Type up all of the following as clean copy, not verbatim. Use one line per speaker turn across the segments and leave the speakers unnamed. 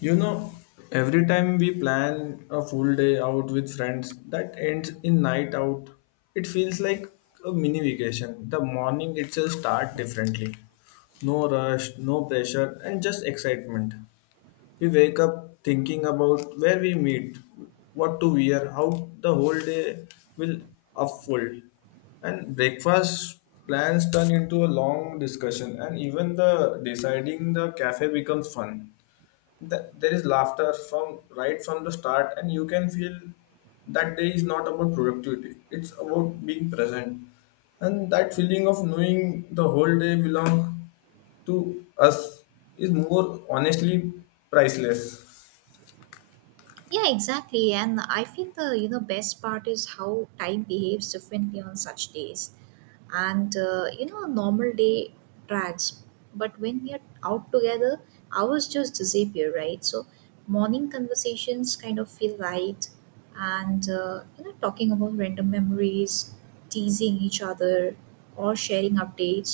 You know, every time we plan a full day out with friends that ends in night out, it feels like a mini vacation. The morning itself start differently. No rush, no pressure, and just excitement. We wake up thinking about where we meet, what to wear, how the whole day will unfold. And breakfast plans turn into a long discussion, and even the deciding the cafe becomes fun. There is laughter from right from the start, and you can feel that day is not about productivity, it's about being present, and that feeling of knowing the whole day belong to us is more honestly priceless.
Yeah, exactly. And I feel the best part is how time behaves differently on such days and a normal day drags, but when we are out together hours just disappear, right? So morning conversations kind of feel light, and talking about random memories, teasing each other, or sharing updates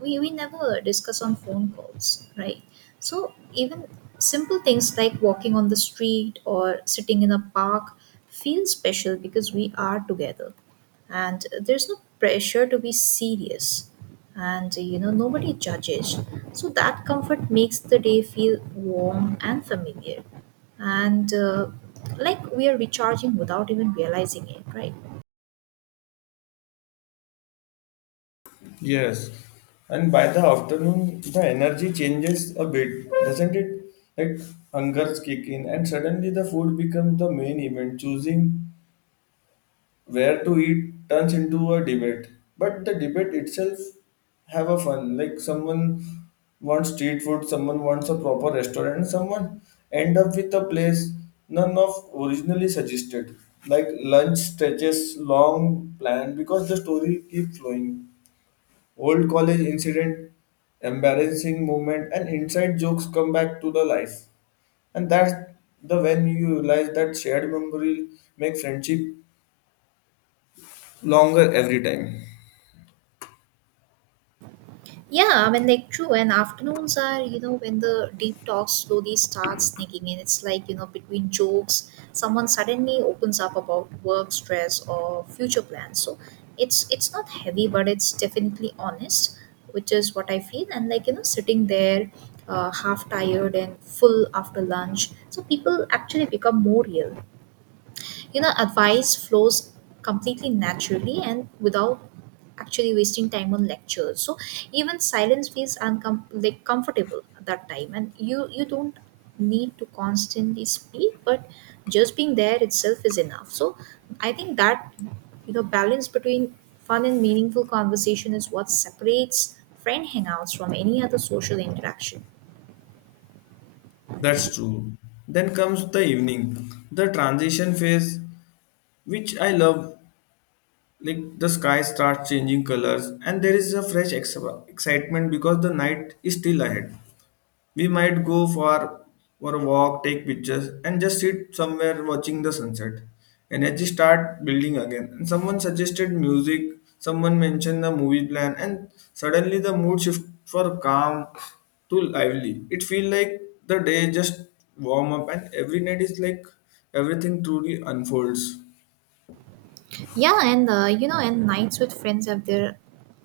we never discuss on phone calls, right? So even simple things like walking on the street or sitting in a park feel special because we are together, and there's no pressure to be serious, and you know nobody judges. So that comfort makes the day feel warm and familiar, and like we are recharging without even realizing it, right?
Yes, and by the afternoon the energy changes a bit, doesn't it? Like hungers kick in and suddenly the food becomes the main event. Choosing where to eat turns into a debate, but the debate itself have a fun. Like someone wants street food, someone wants a proper restaurant, someone end up with a place none of originally suggested. Like lunch stretches long planned because the story keeps flowing. Old college incident, embarrassing moment, and inside jokes come back to the life, and that's the when you realize that shared memory make friendship longer every time.
Yeah, I mean, like, true. And afternoons are, you know, when the deep talk slowly starts sneaking in. It's like, you know, between jokes, someone suddenly opens up about work stress or future plans. So it's not heavy, but it's definitely honest, which is what I feel. And like, you know, sitting there, half tired and full after lunch, so people actually become more real. You know, advice flows completely naturally and without actually wasting time on lectures. So even silence feels like comfortable at that time, and you don't need to constantly speak but just being there itself is enough. So I think that, you know, balance between fun and meaningful conversation is what separates friend hangouts from any other social interaction.
That's true. Then comes the evening, the transition phase, which I love. Like the sky starts changing colors, and there is a fresh excitement because the night is still ahead. We might go for a walk, take pictures, and just sit somewhere watching the sunset. Energy start building again. And someone suggested music, someone mentioned the movie plan, and suddenly the mood shift for calm to lively. It feels like the day just warm up, and every night is like everything truly unfolds.
Yeah, and you know, and nights with friends have their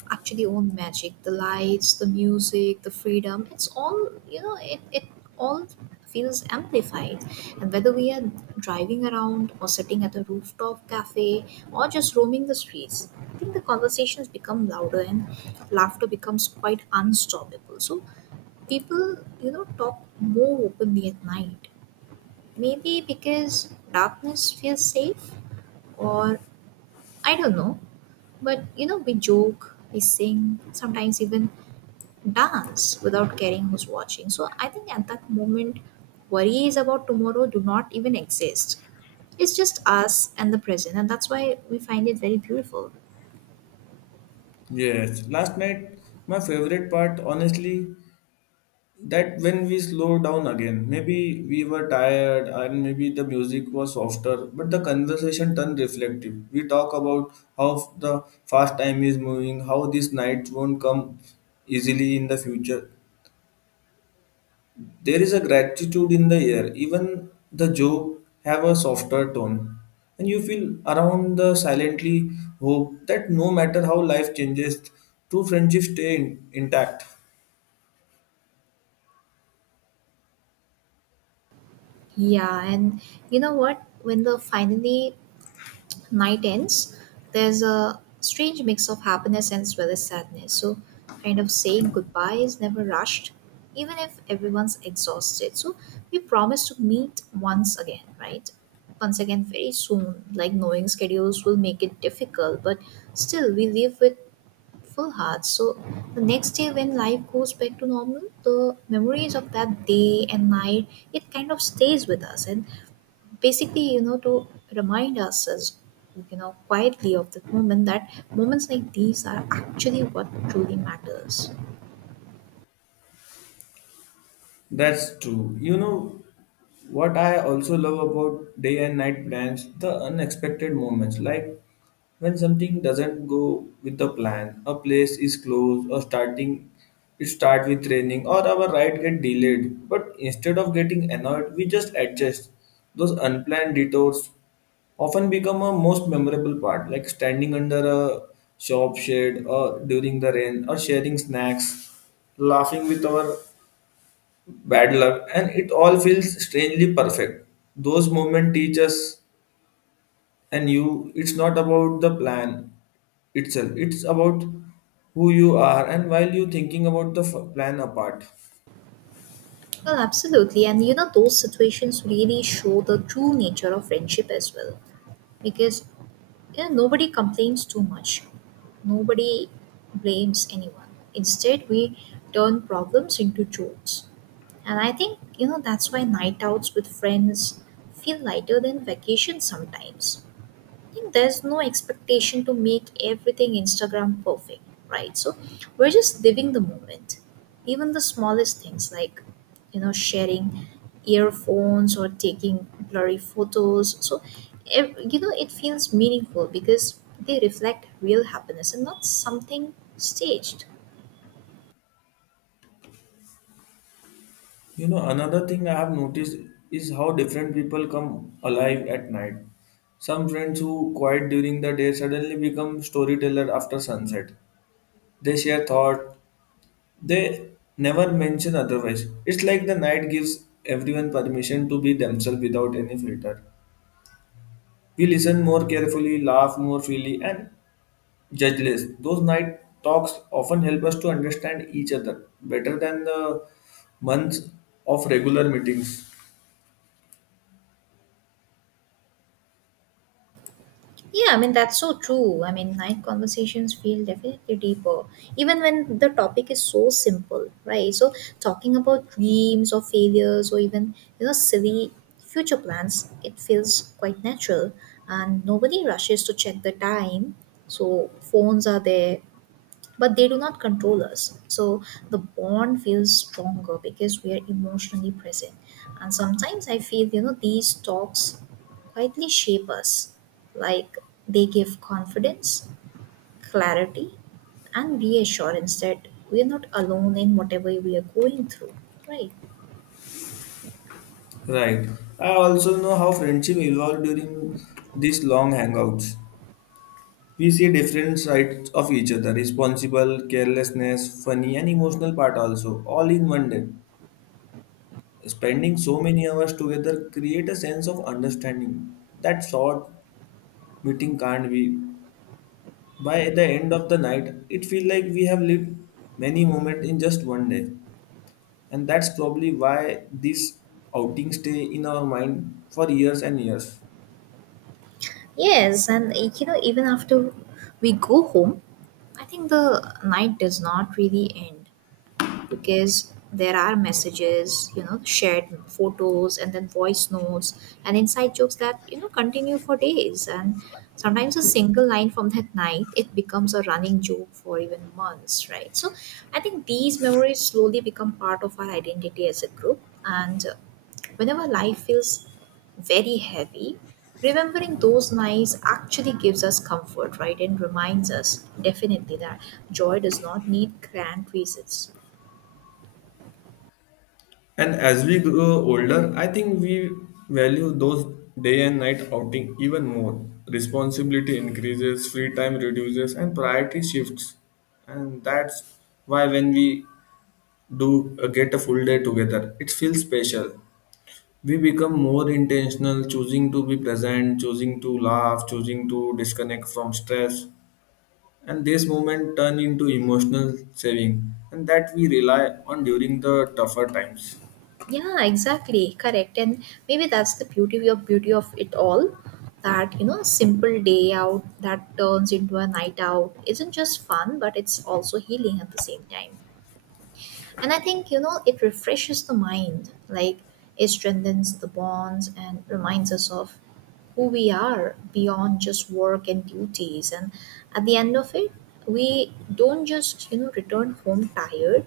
actually own magic. The lights, the music, the freedom. It's all, you know. It all feels amplified. And whether we are driving around or sitting at a rooftop cafe or just roaming the streets, I think the conversations become louder and laughter becomes quite unstoppable. So people, you know, talk more openly at night. Maybe because darkness feels safe, or I don't know. But you know, we joke, we sing, sometimes even dance without caring who's watching. So I think at that moment, worries about tomorrow do not even exist. It's just us and the present, and that's why we find it very beautiful.
Yes, last night my favorite part honestly that when we slow down again. Maybe we were tired and maybe the music was softer, but the conversation turned reflective. We talk about how the fast time is moving, how these nights won't come easily in the future. There is a gratitude in the air, even the joke have a softer tone, and you feel around the silently hope that no matter how life changes, true friendships stay intact.
Yeah, and you know what? When the finally night ends, there's a strange mix of happiness and as well as sadness. So, kind of saying goodbye is never rushed, even if everyone's exhausted. So, we promise to meet once again, right? Once again, very soon. Like, knowing schedules will make it difficult, but still, we live with full hearts. So, the next day when life goes back to normal, the memories of that day and night it kind of stays with us and basically you know to remind ourselves, you know, quietly of the moments like these are actually what truly matters.
That's true. You know what I also love about day and night plans? The unexpected moments, like when something doesn't go with the plan, a place is closed, or starting it start with raining, or our ride get delayed. But instead of getting annoyed, we just adjust. Those unplanned detours often become a most memorable part, like standing under a shop shade or during the rain, or sharing snacks, laughing with our bad luck, and it all feels strangely perfect. Those moments teach us and you it's not about the plan itself, it's about who you are and while you thinking about the plan apart.
Well, absolutely, and you know those situations really show the true nature of friendship as well. Because you know nobody complains too much, nobody blames anyone. Instead we turn problems into jokes, and I think, you know, that's why night outs with friends feel lighter than vacations sometimes. Think there's no expectation to make everything Instagram perfect, right? So we're just living the moment. Even the smallest things like, you know, sharing earphones or taking blurry photos. So, you know, it feels meaningful because they reflect real happiness and not something staged.
You know, another thing I have noticed is how different people come alive at night. Some friends who quiet during the day suddenly become storyteller after sunset. They share thought, they never mention otherwise. It's like the night gives everyone permission to be themselves without any filter. We listen more carefully, laugh more freely, and judge less. Those night talks often help us to understand each other better than the months of regular meetings.
Yeah, I mean, that's so true. I mean, night conversations feel definitely deeper, even when the topic is so simple, right? So, talking about dreams or failures or even, you know, silly future plans, it feels quite natural. And nobody rushes to check the time. So, phones are there, but they do not control us. So the bond feels stronger because we are emotionally present, and sometimes I feel, you know, these talks quietly shape us, like they give confidence, clarity, and reassurance that we are not alone in whatever we are going through, right?
Right. I also know how friendship evolved during these long hangouts. We see different sides of each other: responsible, carelessness, funny, and emotional part also, all in one day. Spending so many hours together create a sense of understanding that short meeting can't be. By the end of the night, it feels like we have lived many moments in just one day, and that's probably why these outings stay in our mind for years and years.
Yes, and you know even after we go home I think the night does not really end, because there are messages, you know, shared photos and then voice notes and inside jokes that, you know, continue for days. And sometimes a single line from that night, it becomes a running joke for even months, right? So I think these memories slowly become part of our identity as a group. And whenever life feels very heavy, remembering those nights actually gives us comfort, right? And reminds us definitely that joy does not need grand reasons.
And as we grow older, I think we value those day and night outing even more. Responsibility increases, free time reduces, and priority shifts. And that's why when we do get a full day together, it feels special. We become more intentional, choosing to be present, choosing to laugh, choosing to disconnect from stress. And this moment turn into emotional saving and that we rely on during the tougher times.
Yeah, exactly, correct. And maybe that's the beauty of it all, that you know simple day out that turns into a night out isn't just fun but it's also healing at the same time. And I think, you know, it refreshes the mind, like it strengthens the bonds and reminds us of who we are beyond just work and duties. And at the end of it, we don't just, you know, return home tired.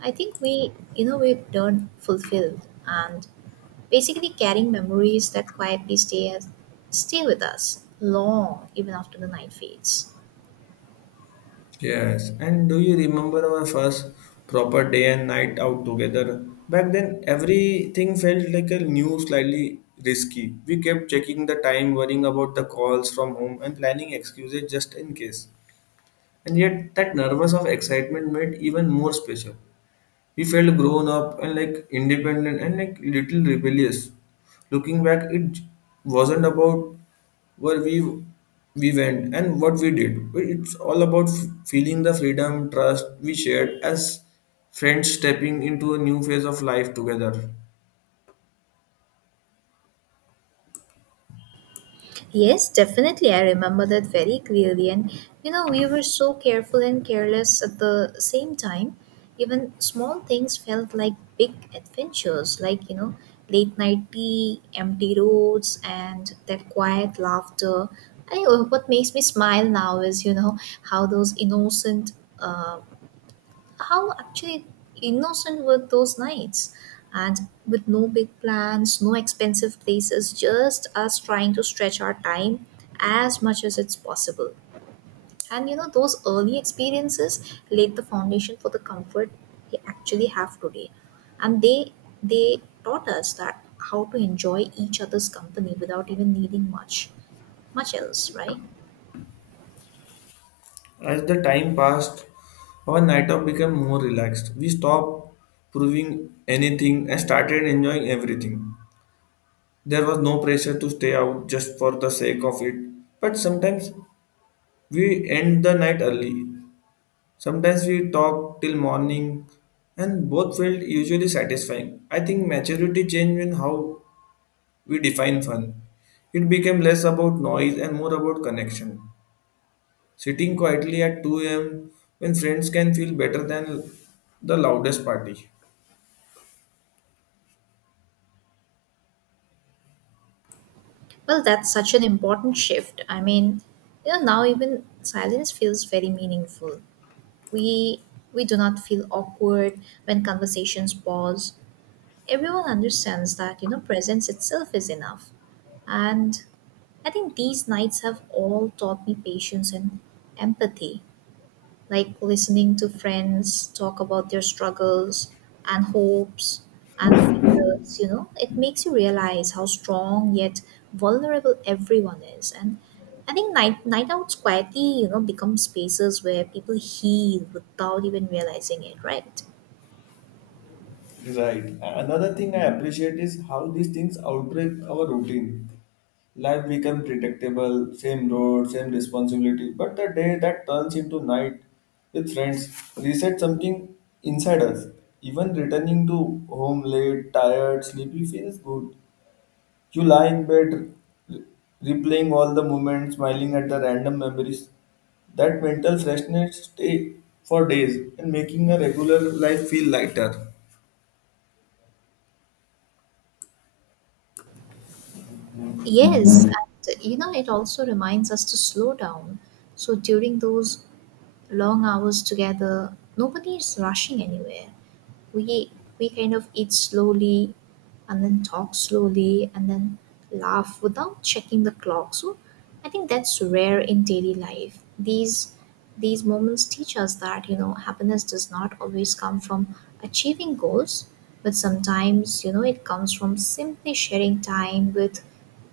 I think we, you know, we return fulfilled and basically carrying memories that quietly stay with us long even after the night fades.
Yes, and do you remember our first proper day and night out together? Back then, everything felt like a new, slightly risky. We kept checking the time, worrying about the calls from home, and planning excuses just in case. And yet, that nervous of excitement made even more special. We felt grown up and like independent and like little rebellious. Looking back, it wasn't about where we went and what we did. But it's all about feeling the freedom, trust we shared as friends stepping into a new phase of life together.
Yes, definitely. I remember that very clearly. And you know, we were so careful and careless at the same time. Even small things felt like big adventures, like, you know, late night tea, empty roads, and that quiet laughter. I, what makes me smile now is, you know, how those innocent uh, how actually innocent were those nights, and with no big plans, no expensive places, just us trying to stretch our time as much as it's possible. And you know those early experiences laid the foundation for the comfort we actually have today, and they taught us that how to enjoy each other's company without even needing much else, right?
As the time passed, our night out became more relaxed. We stopped proving anything and started enjoying everything. There was no pressure to stay out just for the sake of it. But sometimes we end the night early. Sometimes we talk till morning, and both felt usually satisfying. I think maturity changed in how we define fun. It became less about noise and more about connection. Sitting quietly at 2 a.m. when friends can feel better than the loudest party.
Well, that's such an important shift. I mean, you know, now even silence feels very meaningful. We we do not feel awkward when conversations pause. Everyone understands that, you know, presence itself is enough. And I think these nights have all taught me patience and empathy, like listening to friends talk about their struggles and hopes and fears, you know, it makes you realize how strong yet vulnerable everyone is. And I think night outs quietly, you know, become spaces where people heal without even realizing it, right?
Right. Another thing I appreciate is how these things outbreak our routine. Life becomes predictable, same road, same responsibility. But the day that turns into night with friends reset something inside us. Even returning to home late, tired, sleepy feels good. You lie in bed, re- replaying all the moments, smiling at the random memories. That mental freshness stay for days and making a regular life feel lighter.
Yes, and you know it also reminds us to slow down. So during those long hours together, nobody is rushing anywhere. We we kind of eat slowly and then talk slowly and then laugh without checking the clock. So I think that's rare in daily life. These moments teach us that, you know, happiness does not always come from achieving goals, but sometimes, you know, it comes from simply sharing time with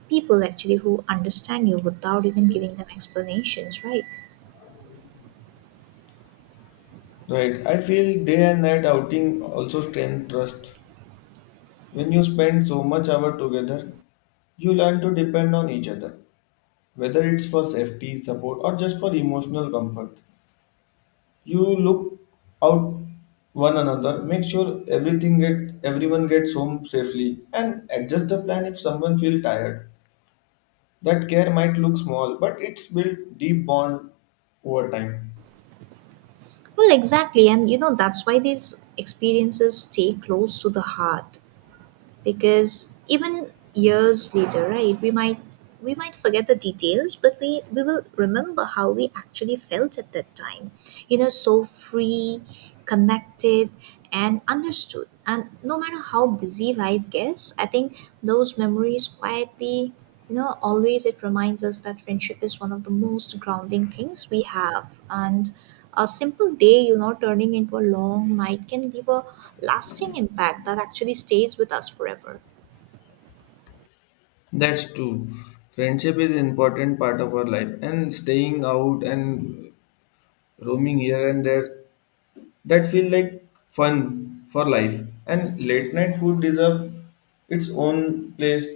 people actually who understand you without even giving them explanations, right?
Right. I feel day and night outing also strength trust. When you spend so much hour together, you learn to depend on each other, whether it's for safety, support, or just for emotional comfort. You look out one another, make sure everything get everyone gets home safely, and adjust the plan if someone feels tired. That care might look small, but it's built deep bond over time.
Well, exactly. And you know, that's why these experiences stay close to the heart, because even years later, right, we might forget the details, but we will remember how we actually felt at that time. You know, so free, connected, and understood. And no matter how busy life gets, I think those memories quietly, you know, always it reminds us that friendship is one of the most grounding things we have, and a simple day, you know, turning into a long night can leave a lasting impact that actually stays with us forever.
That's true. Friendship is important part of our life, and staying out and roaming here and there that feel like fun for life, and late night food deserve its own place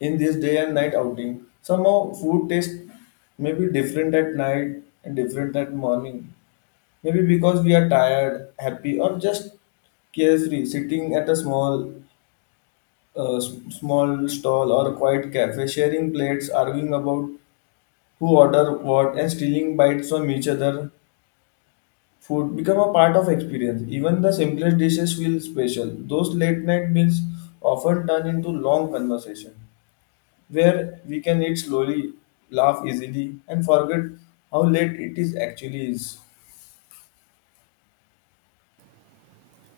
in this day and night outing. Somehow food taste may be different at night and different at morning, maybe because we are tired, happy, or just carefree, sitting at a small small stall or a quiet cafe, sharing plates, arguing about who order what and stealing bites from each other. Food become a part of experience. Even the simplest dishes feel special. Those late night meals often turn into long conversation where we can eat slowly, laugh easily, and forget how late it is actually is.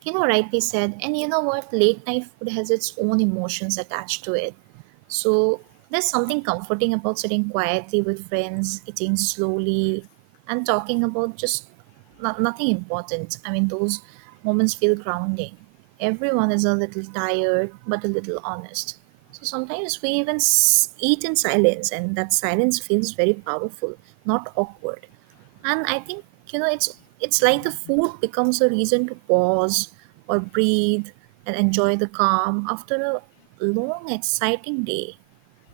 You know, rightly said. And you know what? Late night food has its own emotions attached to it. So there's something comforting about sitting quietly with friends, eating slowly, and talking about just nothing important. I mean, those moments feel grounding. Everyone is a little tired, but a little honest. So sometimes we even eat in silence, and that silence feels very powerful, not awkward. And I think, you know, it's like the food becomes a reason to pause or breathe and enjoy the calm after a long exciting day.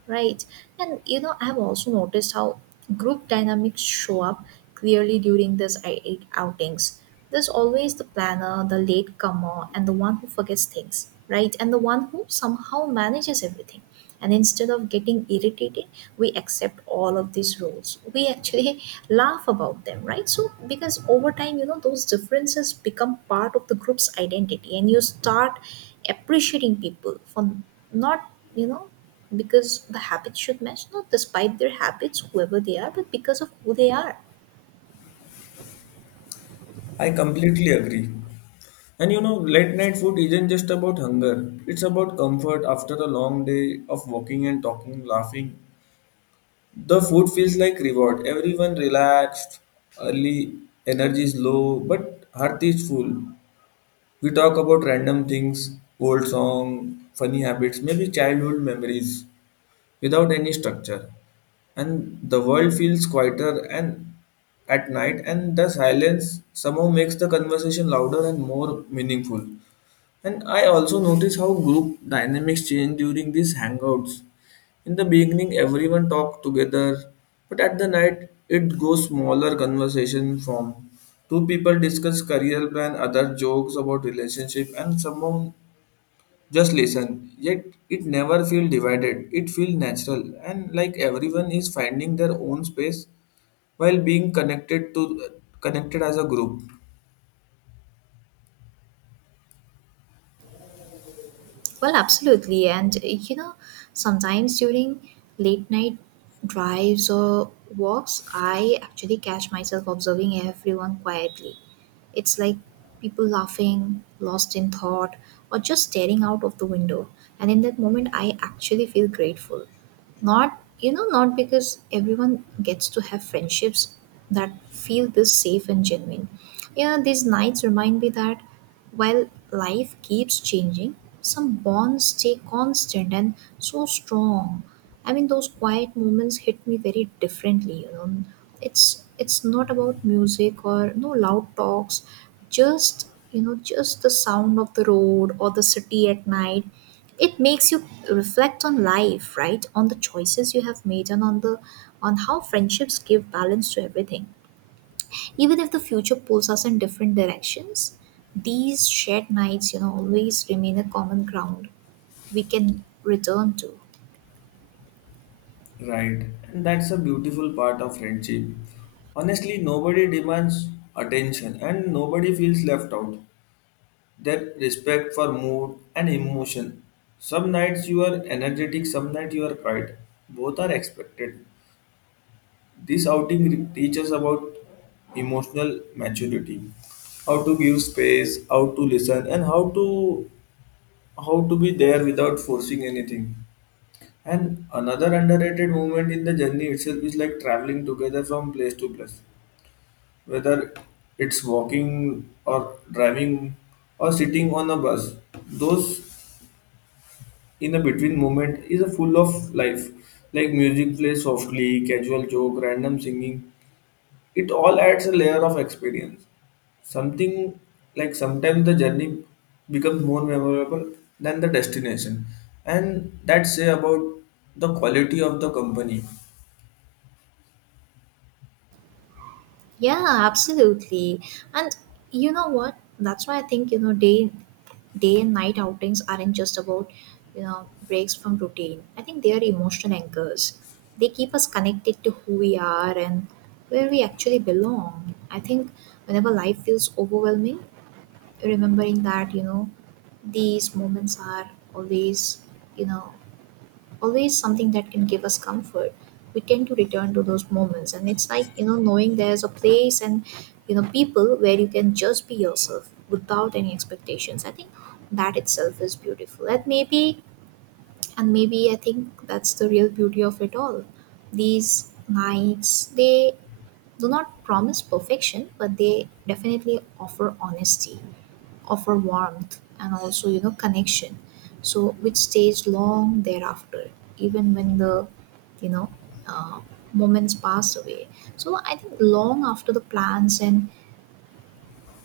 Right. And you know, I've also noticed how group dynamics show up clearly during these outings. There's always the planner, the latecomer, and the one who forgets things, right? And the one who somehow manages everything. And instead of getting irritated, we accept all of these roles. We actually laugh about them, right? So, because over time, you know, those differences become part of the group's identity, and you start appreciating people for not, you know, because the habits should match, not despite their habits whoever they are, but because of who they are.
I completely agree. And you know, late night food isn't just about hunger. It's about comfort after a long day of walking and talking, laughing. The food feels like reward. Everyone relaxed, early energy is low, but heart is full. We talk about random things, old song, funny habits, maybe childhood memories without any structure, and the world feels quieter and at night, and the silence somehow makes the conversation louder and more meaningful. And I also notice how group dynamics change during these hangouts. In the beginning everyone talk together, but at the night it goes smaller conversation form. Two people discuss career plan, other jokes about relationship, and someone just listen, yet it never feel divided. It feel natural, and like everyone is finding their own space while being connected as a group.
Well, absolutely. And you know, sometimes during late night drives or walks, I actually catch myself observing everyone quietly. It's like people laughing, lost in thought, or just staring out of the window. And in that moment, I actually feel grateful. Not, you know, not because everyone gets to have friendships that feel this safe and genuine. Yeah, these nights remind me that while life keeps changing, some bonds stay constant and so strong. I mean, those quiet moments hit me very differently. You know, it's not about music or no loud talks, just just the sound of the road or the city at night. It makes you reflect on life, right? On the choices you have made and on the on how friendships give balance to everything. Even if the future pulls us in different directions, these shared nights, you know, always remain a common ground we can return to.
Right. And that's a beautiful part of friendship. Honestly, nobody demands attention and nobody feels left out. That respect for mood and emotion. Some nights you are energetic, some nights you are quiet. Both are expected. This outing teaches about emotional maturity, how to give space, how to listen, and how to be there without forcing anything. And another underrated moment in the journey itself is like traveling together from place to place, whether it's walking or driving or sitting on a bus. Those in a between moment is a full of life, like music plays softly, casual joke, random singing, it all adds a layer of experience. Something like sometimes the journey becomes more memorable than the destination, and that say about the quality of the company.
Yeah, absolutely. And you know what? That's why I think, day and night outings aren't just about, breaks from routine. I think they are emotional anchors. They keep us connected to who we are and where we actually belong. I think whenever life feels overwhelming, remembering that these moments are always you know always something that can give us comfort, we tend to return to those moments, and it's like, knowing there's a place and, people where you can just be yourself without any expectations. I think that itself is beautiful, and maybe I think that's the real beauty of it all. These nights, they do not promise perfection, but they definitely offer honesty, offer warmth, and also, you know, connection. So, which stays long thereafter, even when the, you know, uh, moments pass away. So, I think long after the plans and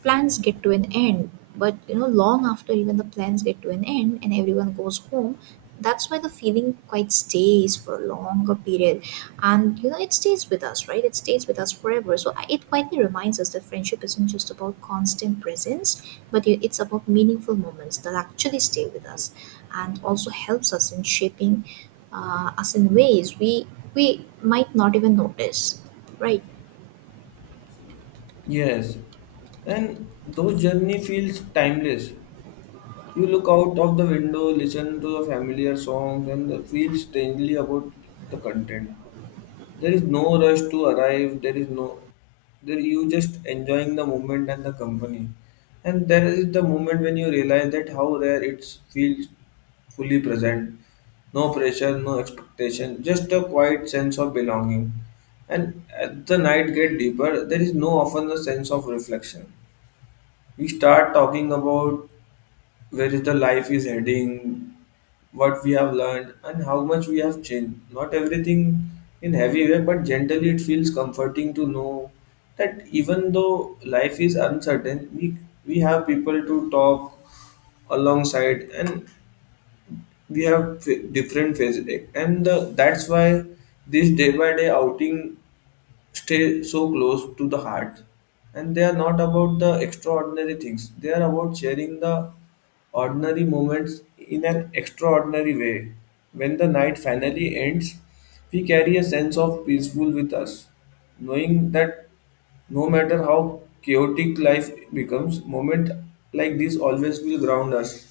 plans get to an end but you know long after even the plans get to an end and everyone goes home, that's why the feeling quite stays for a longer period, and, you know, it stays with us, right? It stays with us forever. So it quietly reminds us that friendship isn't just about constant presence, but it's about meaningful moments that actually stay with us, and also helps us in shaping us in ways we might not even notice, right?
Yes, and those journey feels timeless. You look out of the window, listen to the familiar songs, and feel strangely about the content. There is no rush to arrive. There is no there, you just enjoying the moment and the company. And there is the moment when you realize that how rare it feels fully present. No pressure, no expectation, just a quiet sense of belonging. And as the night get deeper, there is no often a sense of reflection. We start talking about where is the life is heading, what we have learned, and how much we have changed. Not everything in heavy way, but generally it feels comforting to know that even though life is uncertain, we have people to talk alongside, and we have different phases, and the, that's why this day by day outing stay so close to the heart, and they are not about the extraordinary things, they are about sharing the ordinary moments in an extraordinary way. When the night finally ends, we carry a sense of peaceful with us, knowing that no matter how chaotic life becomes, moment like this always will ground us.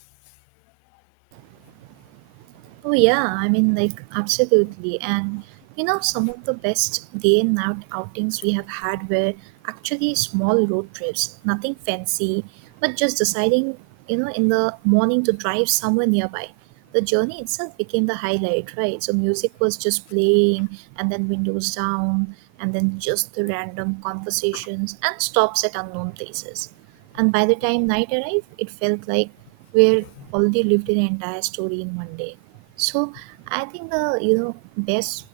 Oh yeah, I mean, like, absolutely. And, you know, some of the best day and night outings we have had were actually small road trips, nothing fancy, but just deciding, you know, in the morning to drive somewhere nearby. The journey itself became the highlight, right? So music was just playing, and then windows down, and then just the random conversations and stops at unknown places. And by the time night arrived, it felt like we had already lived an entire story in one day. So I think the you know best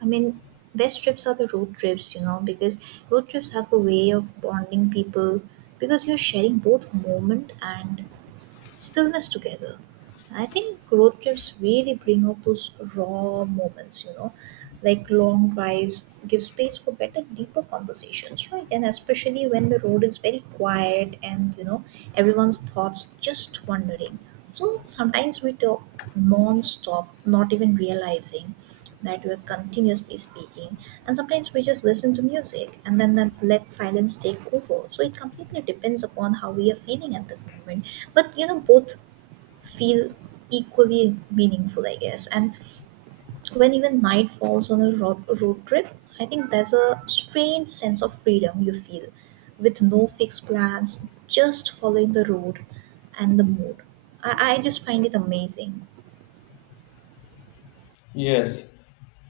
I mean best trips are the road trips, you know, because road trips have a way of bonding people, because you're sharing both moment and stillness together. I think road trips really bring out those raw moments, you know, like long drives give space for better, deeper conversations, right? And especially when the road is very quiet and, you know, everyone's thoughts just wandering. So sometimes we talk non stop, not even realizing that we're continuously speaking, and sometimes we just listen to music and then that let silence take over. So it completely depends upon how we are feeling at that moment, but, you know, both feel equally meaningful, I guess. And when even night falls on a road trip, I think there's a strange sense of freedom you feel, with no fixed plans, just following the road and the mood. I just find it amazing.
Yes,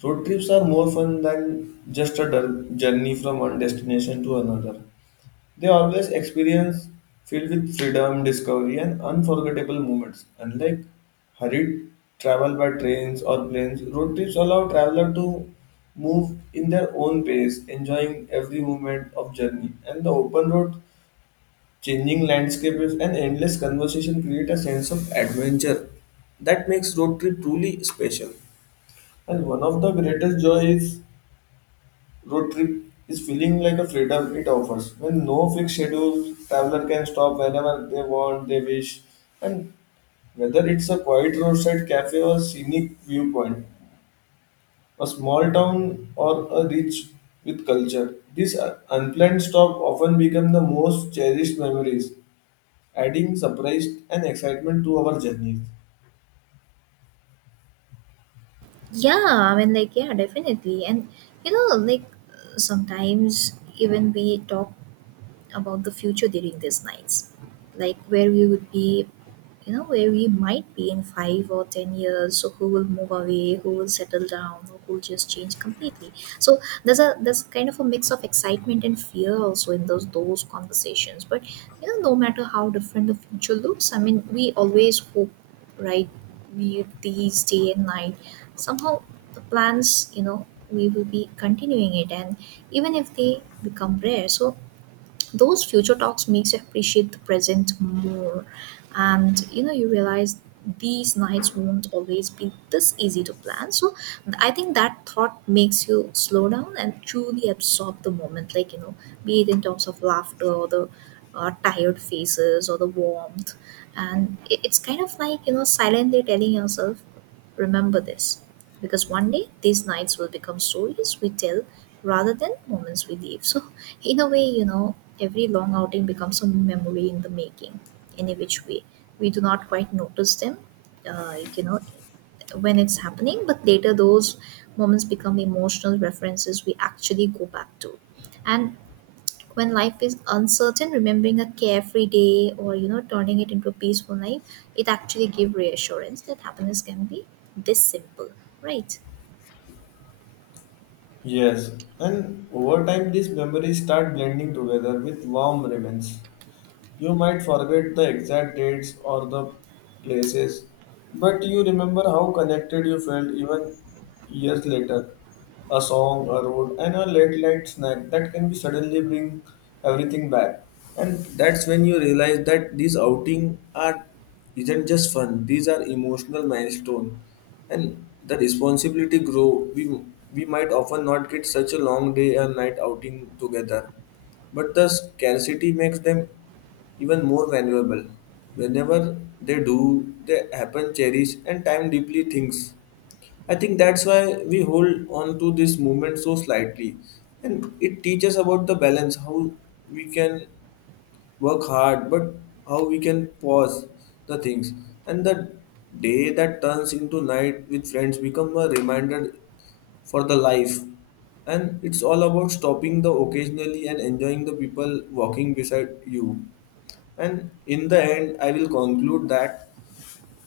road trips are more fun than just a journey from one destination to another. They always experience filled with freedom, discovery, and unforgettable moments. Unlike hurried travel by trains or planes, road trips allow traveler to move in their own pace, enjoying every moment of journey. And the open road, changing landscapes, and endless conversation create a sense of adventure that makes road trip truly special. And one of the greatest joys road trip is feeling like a freedom it offers. When no fixed schedule, traveler can stop whenever they want, they wish, and whether it's a quiet roadside cafe or scenic viewpoint, a small town or a rich with culture, these unplanned stop often become the most cherished memories, adding surprise and excitement to our journeys.
Yeah, I mean, like, yeah, definitely. And, you know, like, sometimes even we talk about the future during these nights, like where we would be, where we might be in five or ten years. So who will move away, who will settle down, or who will just change completely. So there's kind of a mix of excitement and fear also in those conversations, but, you know, no matter how different the future looks, I mean, we always hope, right? We, these day and night, somehow, the plans, you know, we will be continuing it, and even if they become rare. So those future talks makes you appreciate the present more, and, you know, you realize these nights won't always be this easy to plan. So I think that thought makes you slow down and truly absorb the moment, like, you know, be it in terms of laughter or the tired faces or the warmth. And it's kind of like, you know, silently telling yourself, remember this, because one day these nights will become stories we tell rather than moments we leave. So, in a way, you know, every long outing becomes a memory in the making, in a which way we do not quite notice them, you know, when it's happening, but later those moments become emotional references we actually go back to. And when life is uncertain, remembering a carefree day or, you know, turning it into a peaceful night, it actually gives reassurance that happiness can be this simple, right?
Yes, and over time these memories start blending together with warm remains. You might forget the exact dates or the places, but you remember how connected you felt. Even years later a song, a road, and a late night snack that can be suddenly bring everything back. And that's when you realize that these outing are isn't just fun; these are emotional milestone, and the responsibility grow. We might often not get such a long day and night outing together, but the scarcity makes them even more valuable. Whenever they do, they happen cherish and time deeply things. I think that's why we hold on to this movement so slightly. And it teaches about the balance, how we can work hard, but how we can pause the things. And the day that turns into night with friends become a reminder for the life. And it's all about stopping the occasionally and enjoying the people walking beside you. And in the end, I will conclude that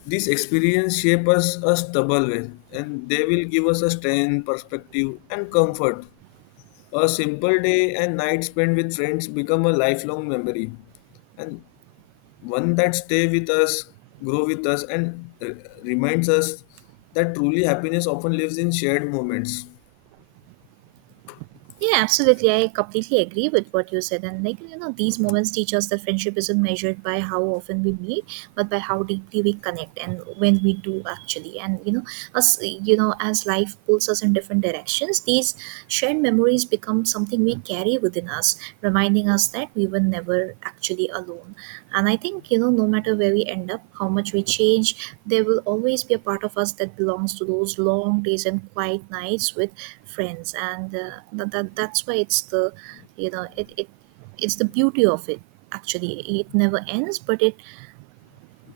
this experience shape us a stubble way and they will give us a strength, perspective, and comfort. A simple day and night spent with friends become a lifelong memory, and one that stay with us, grow with us, and reminds us that truly happiness often lives in shared moments.
Yeah, absolutely. I completely agree with what you said. And, like, you know, these moments teach us that friendship isn't measured by how often we meet, but by how deeply we connect and when we do actually. And, you know, as life pulls us in different directions, these shared memories become something we carry within us, reminding us that we were never actually alone. And I think, you know, no matter where we end up, how much we change, there will always be a part of us that belongs to those long days and quiet nights with friends. And that's why it's the, you know, it, it it's the beauty of it. Actually, it never ends, but it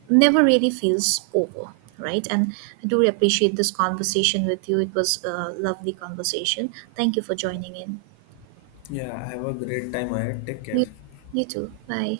never really feels over, right? And I do appreciate this conversation with you. It was a lovely conversation. Thank you for joining in.
Yeah, have a great time ahead. Take care.
you, you too. Bye.